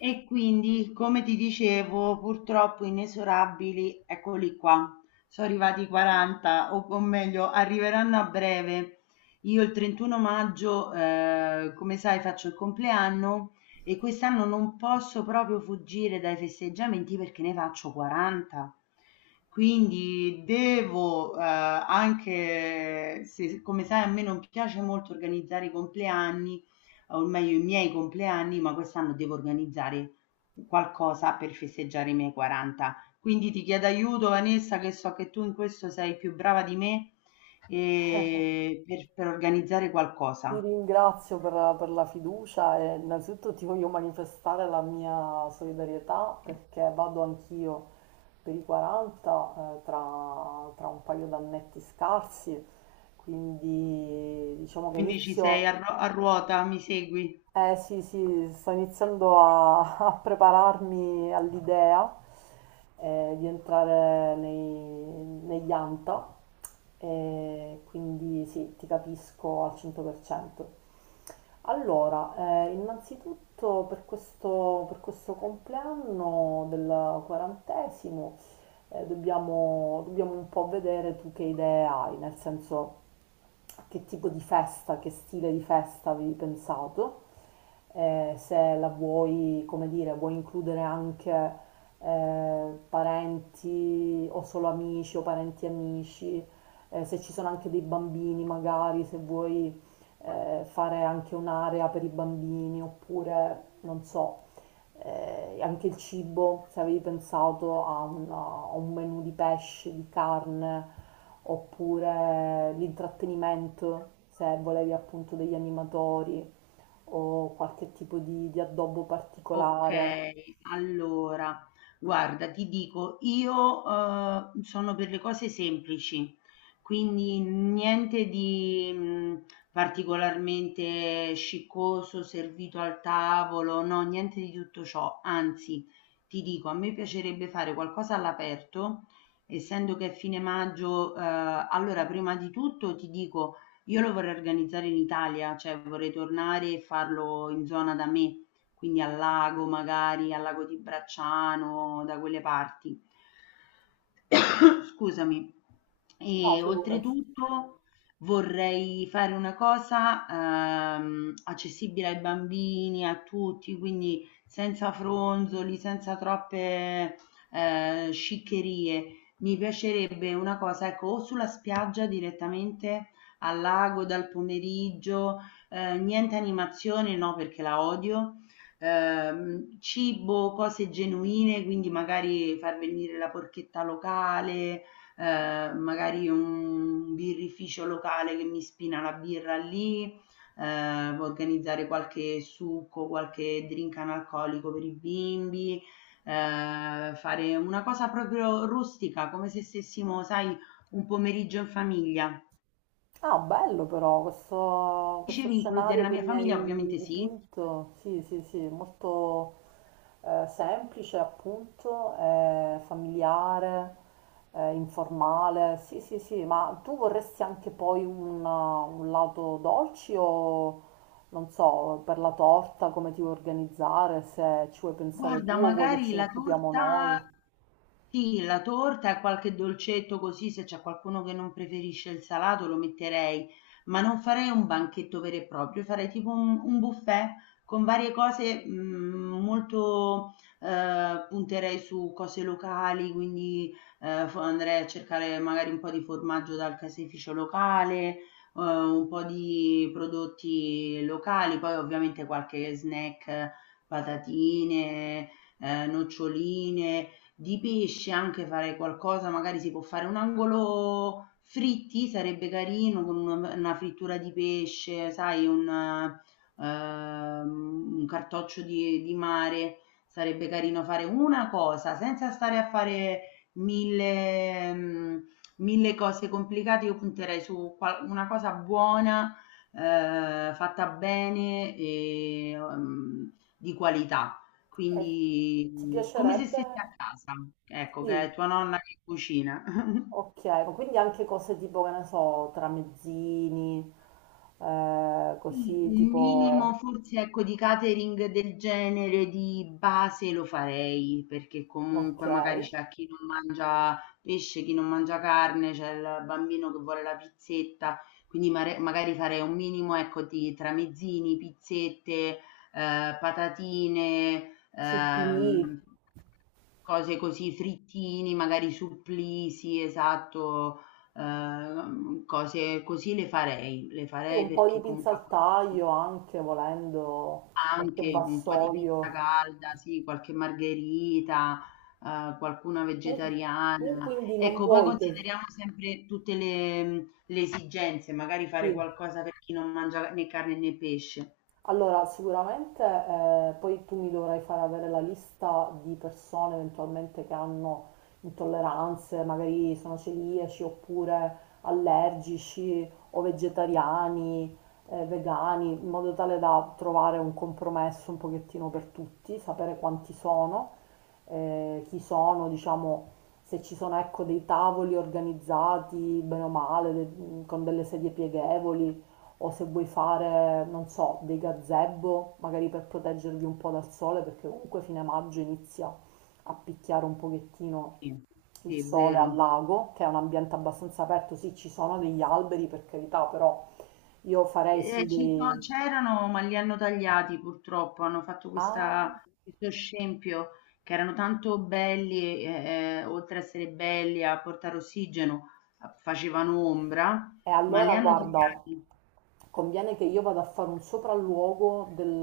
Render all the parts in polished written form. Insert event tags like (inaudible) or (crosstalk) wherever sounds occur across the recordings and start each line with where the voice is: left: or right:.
left: E quindi, come ti dicevo, purtroppo inesorabili, eccoli qua. Sono arrivati i 40, o meglio, arriveranno a breve. Io il 31 maggio, come sai, faccio il compleanno e quest'anno non posso proprio fuggire dai festeggiamenti perché ne faccio 40. Quindi devo, anche se, come sai, a me non piace molto organizzare i compleanni, o meglio i miei compleanni, ma quest'anno devo organizzare qualcosa per festeggiare i miei 40. Quindi ti chiedo aiuto, Vanessa, che so che tu in questo sei più brava di me e per organizzare
right: Ti
left: qualcosa.
right: ringrazio per la fiducia e innanzitutto ti voglio manifestare la mia solidarietà perché vado anch'io per i 40 tra un paio d'annetti scarsi, quindi diciamo che
left: Quindi ci sei a, a ruota, mi segui?
right: sì, sì, sto iniziando a, (laughs) a prepararmi all'idea di entrare negli ANTA, e quindi sì, ti capisco al 100%. Allora, innanzitutto per questo compleanno del quarantesimo dobbiamo un po' vedere tu che idee hai, nel senso che tipo di festa, che stile di festa avevi pensato, se la vuoi, come dire, vuoi includere anche parenti o solo amici o parenti amici, se ci sono anche dei bambini magari, se vuoi fare anche un'area per i bambini oppure, non so, anche il cibo, se avevi pensato a un menù di pesce, di carne, oppure l'intrattenimento, se volevi appunto degli animatori o qualche tipo di addobbo
left: Ok,
right: particolare.
left: allora, guarda, ti dico, io sono per le cose semplici, quindi niente di particolarmente sciccoso, servito al tavolo, no, niente di tutto ciò. Anzi, ti dico, a me piacerebbe fare qualcosa all'aperto, essendo che è fine maggio, allora, prima di tutto ti dico, io lo vorrei organizzare in Italia, cioè vorrei tornare e farlo in zona da me quindi al lago magari, al lago di Bracciano, da quelle parti. (coughs) Scusami.
right: No,
left: E
right: figurati.
left: oltretutto vorrei fare una cosa accessibile ai bambini, a tutti, quindi senza fronzoli, senza troppe sciccherie. Mi piacerebbe una cosa, ecco, o sulla spiaggia direttamente al lago dal pomeriggio, niente animazione, no, perché la odio. Cibo, cose genuine, quindi magari far venire la porchetta locale, magari un birrificio locale che mi spina la birra lì, organizzare qualche succo, qualche drink analcolico per i bimbi, fare una cosa proprio rustica, come se stessimo, sai, un pomeriggio in famiglia.
right: Ah, bello però questo
left: Dicevi includere
right: scenario
left: la
right: che
left: mia
right: mi
left: famiglia?
right: hai
left: Ovviamente sì.
right: dipinto. Sì, sì, sì, molto semplice appunto, familiare, informale. Sì, sì, sì, ma tu vorresti anche poi un lato dolci o non so, per la torta come ti vuoi organizzare, se ci vuoi pensare tu
left: Guarda,
right: o vuoi che
left: magari
right: ce ne
left: la
right: occupiamo
left: torta.
right: noi?
left: Sì, la torta e qualche dolcetto così, se c'è qualcuno che non preferisce il salato lo metterei, ma non farei un banchetto vero e proprio, farei tipo un buffet con varie cose, molto, punterei su cose locali, quindi andrei a cercare magari un po' di formaggio dal caseificio locale, un po' di prodotti locali, poi ovviamente qualche snack, patatine, noccioline. Di pesce anche farei qualcosa, magari si può fare un angolo fritti, sarebbe carino con una frittura di pesce, sai, un cartoccio di mare, sarebbe carino fare una cosa senza stare a fare mille, mm, mille cose complicate. Io punterei su una cosa buona, fatta bene e di qualità.
right: E
left: Quindi,
right: ti
left: come se
right: piacerebbe?
left: stessi a casa, ecco, che è
right: Sì,
left: tua nonna che cucina.
right: ok, ma quindi anche cose tipo, che ne so, tramezzini,
left: Sì,
right: così
left: un minimo
right: tipo,
left: forse ecco di catering del genere di base lo farei, perché
right: ok,
left: comunque magari c'è chi non mangia pesce, chi non mangia carne, c'è il bambino che vuole la pizzetta, quindi magari farei un minimo ecco di tramezzini, pizzette, patatine,
right: supplì,
left: ehm, cose così, frittini, magari supplì, sì, esatto. Cose così le
right: sì,
left: farei
right: un po'
left: perché
right: di pinza
left: comunque
right: al taglio anche volendo, qualche
left: anche un po' di pizza
right: vassoio.
left: calda, sì, qualche margherita, qualcuna
right: Tu, tu
left: vegetariana.
right: quindi non
left: Ecco, poi
right: vuoi che...
left: consideriamo sempre tutte le esigenze, magari fare
right: Sì.
left: qualcosa per chi non mangia né carne né pesce.
right: Allora, sicuramente poi tu mi dovrai fare avere la lista di persone eventualmente che hanno intolleranze, magari sono celiaci oppure allergici o vegetariani, vegani, in modo tale da trovare un compromesso un pochettino per tutti, sapere quanti sono, chi sono, diciamo, se ci sono ecco, dei tavoli organizzati bene o male, con delle sedie pieghevoli o se vuoi fare, non so, dei gazebo, magari per proteggervi un po' dal sole, perché comunque fine maggio inizia a picchiare un pochettino
left: Sì,
right: il
left: sì, è
right: sole al
left: vero.
right: lago, che è un ambiente abbastanza aperto, sì, ci sono degli alberi per carità, però io farei sì dei...
left: C'erano, ma li hanno tagliati purtroppo. Hanno fatto
right: Ah,
left: questo scempio, che erano tanto belli, oltre a essere belli a portare ossigeno, facevano ombra,
right: e
left: ma li
right: allora
left: hanno
right: guarda,
left: tagliati.
right: conviene che io vada a fare un sopralluogo del,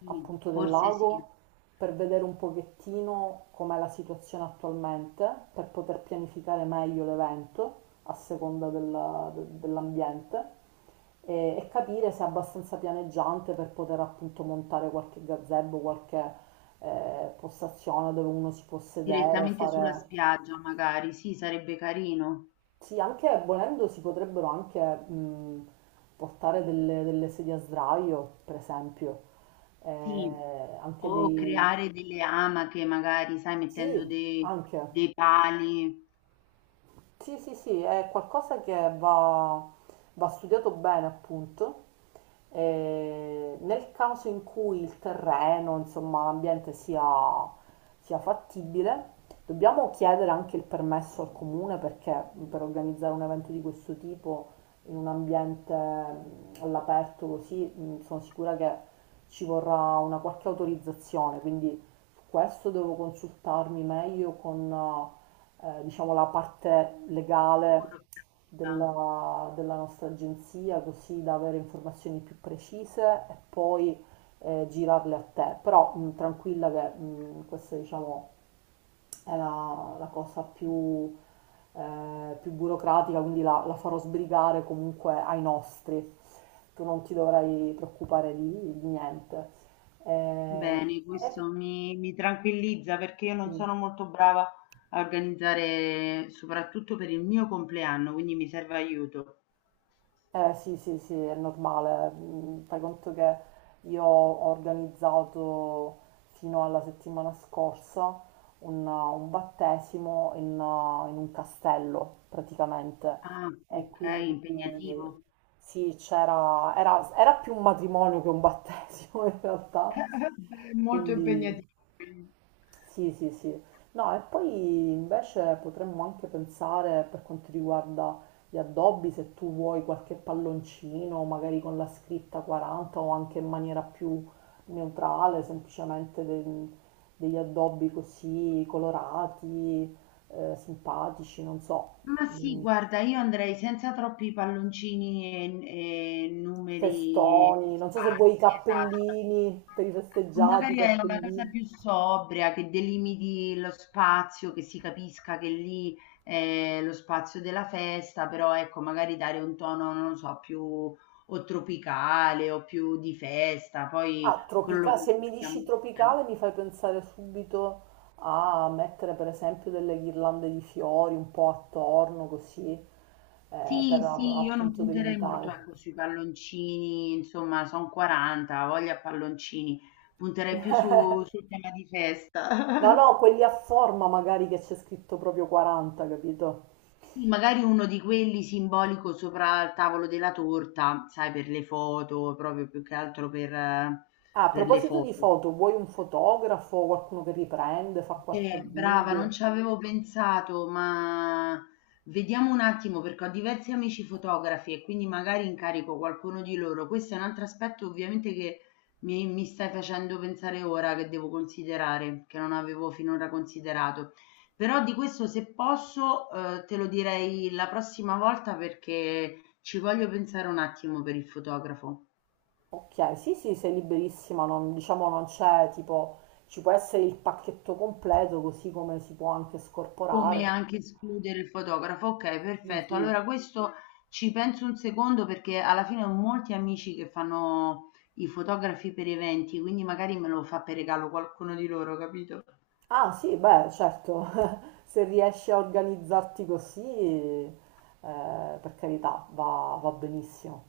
left: Sì,
right: appunto del
left: forse sì,
right: lago, per vedere un pochettino com'è la situazione attualmente, per poter pianificare meglio l'evento a seconda dell'ambiente e capire se è abbastanza pianeggiante per poter appunto montare qualche gazebo, qualche postazione dove uno si può sedere,
left: direttamente sulla
right: fare...
left: spiaggia, magari. Sì, sarebbe carino.
right: Sì, anche volendo si potrebbero anche portare delle sedie a sdraio, per esempio.
left: Sì.
right: Anche
left: O
right: dei...
left: creare delle amache, magari, sai, mettendo
right: Sì, anche.
left: dei pali
right: Sì, sì, sì, è qualcosa che va studiato bene, appunto. E nel caso in cui il terreno, insomma, l'ambiente sia fattibile, dobbiamo chiedere anche il permesso al comune perché per organizzare un evento di questo tipo in un ambiente all'aperto così, sono sicura che ci vorrà una qualche autorizzazione, quindi su questo devo consultarmi meglio con diciamo, la parte legale
left: burocratica.
right: della nostra agenzia, così da avere informazioni più precise e poi girarle a te. Però tranquilla che questa, diciamo, è la cosa più, più burocratica, quindi la farò sbrigare comunque ai nostri. Tu non ti dovrai preoccupare di niente. Eh,
left: Bene, questo mi tranquillizza perché io non
right: e-
left: sono molto brava a organizzare, soprattutto per il mio compleanno, quindi mi serve aiuto.
right: Eh sì, sì, sì, è normale. Mm, fai conto che io ho organizzato fino alla settimana scorsa un battesimo in un castello praticamente
left: Ah,
right: e
left: ok,
right: quindi
left: impegnativo.
right: sì, era più un matrimonio che un battesimo (laughs) in realtà,
left: (laughs) Molto
right: quindi
left: impegnativo.
right: sì, sì, sì. No, e poi invece potremmo anche pensare per quanto riguarda gli addobbi, se tu vuoi qualche palloncino, magari con la scritta 40 o anche in maniera più neutrale, semplicemente degli addobbi così colorati, simpatici, non so,
left: Ma sì,
right: mm,
left: guarda, io andrei senza troppi palloncini e numeri
right: festoni, non so se vuoi i
left: sparsi, esatto.
right: cappellini per i festeggiati, i
left: Magari è una cosa
right: cappellini.
left: più sobria, che delimiti lo spazio, che si capisca che lì è lo spazio della festa, però ecco, magari dare un tono, non lo so, più o tropicale o più di festa, poi
right: Ah,
left: quello lo
right: se mi
left: condividiamo
right: dici
left: insieme.
right: tropicale mi fai pensare subito a mettere per esempio delle ghirlande di fiori un po' attorno così,
left: Sì,
right: per
left: sì, io non
right: appunto
left: punterei molto,
right: delimitare.
left: ecco, sui palloncini, insomma, son 40, ho voglia a palloncini. Punterei più
right: (laughs)
left: su, sul tema di
right: No,
left: festa.
right: no,
left: (laughs)
right: quelli a forma magari che c'è scritto proprio 40, capito?
left: Sì, magari uno di quelli simbolico sopra il tavolo della torta, sai, per le foto, proprio più che altro
right: Ah, a
left: per le
right: proposito di
left: foto.
right: foto, vuoi un fotografo, qualcuno che riprende, fa qualche
left: Brava, non
right: video?
left: ci avevo pensato, ma vediamo un attimo perché ho diversi amici fotografi e quindi magari incarico qualcuno di loro. Questo è un altro aspetto ovviamente che mi stai facendo pensare ora che devo considerare, che non avevo finora considerato. Però di questo se posso, te lo direi la prossima volta perché ci voglio pensare un attimo per il fotografo.
right: Ok, sì, sì, sei liberissima, non, diciamo non c'è tipo, ci può essere il pacchetto completo così come si può anche
left: Come
right: scorporare.
left: anche escludere il fotografo, okay, perfetto.
right: Mh-mh.
left: Allora questo ci penso un secondo perché alla fine ho molti amici che fanno i fotografi per eventi, quindi magari me lo fa per regalo qualcuno di loro, capito?
right: Ah sì, beh, certo, (laughs) se riesci a organizzarti così, per carità, va benissimo.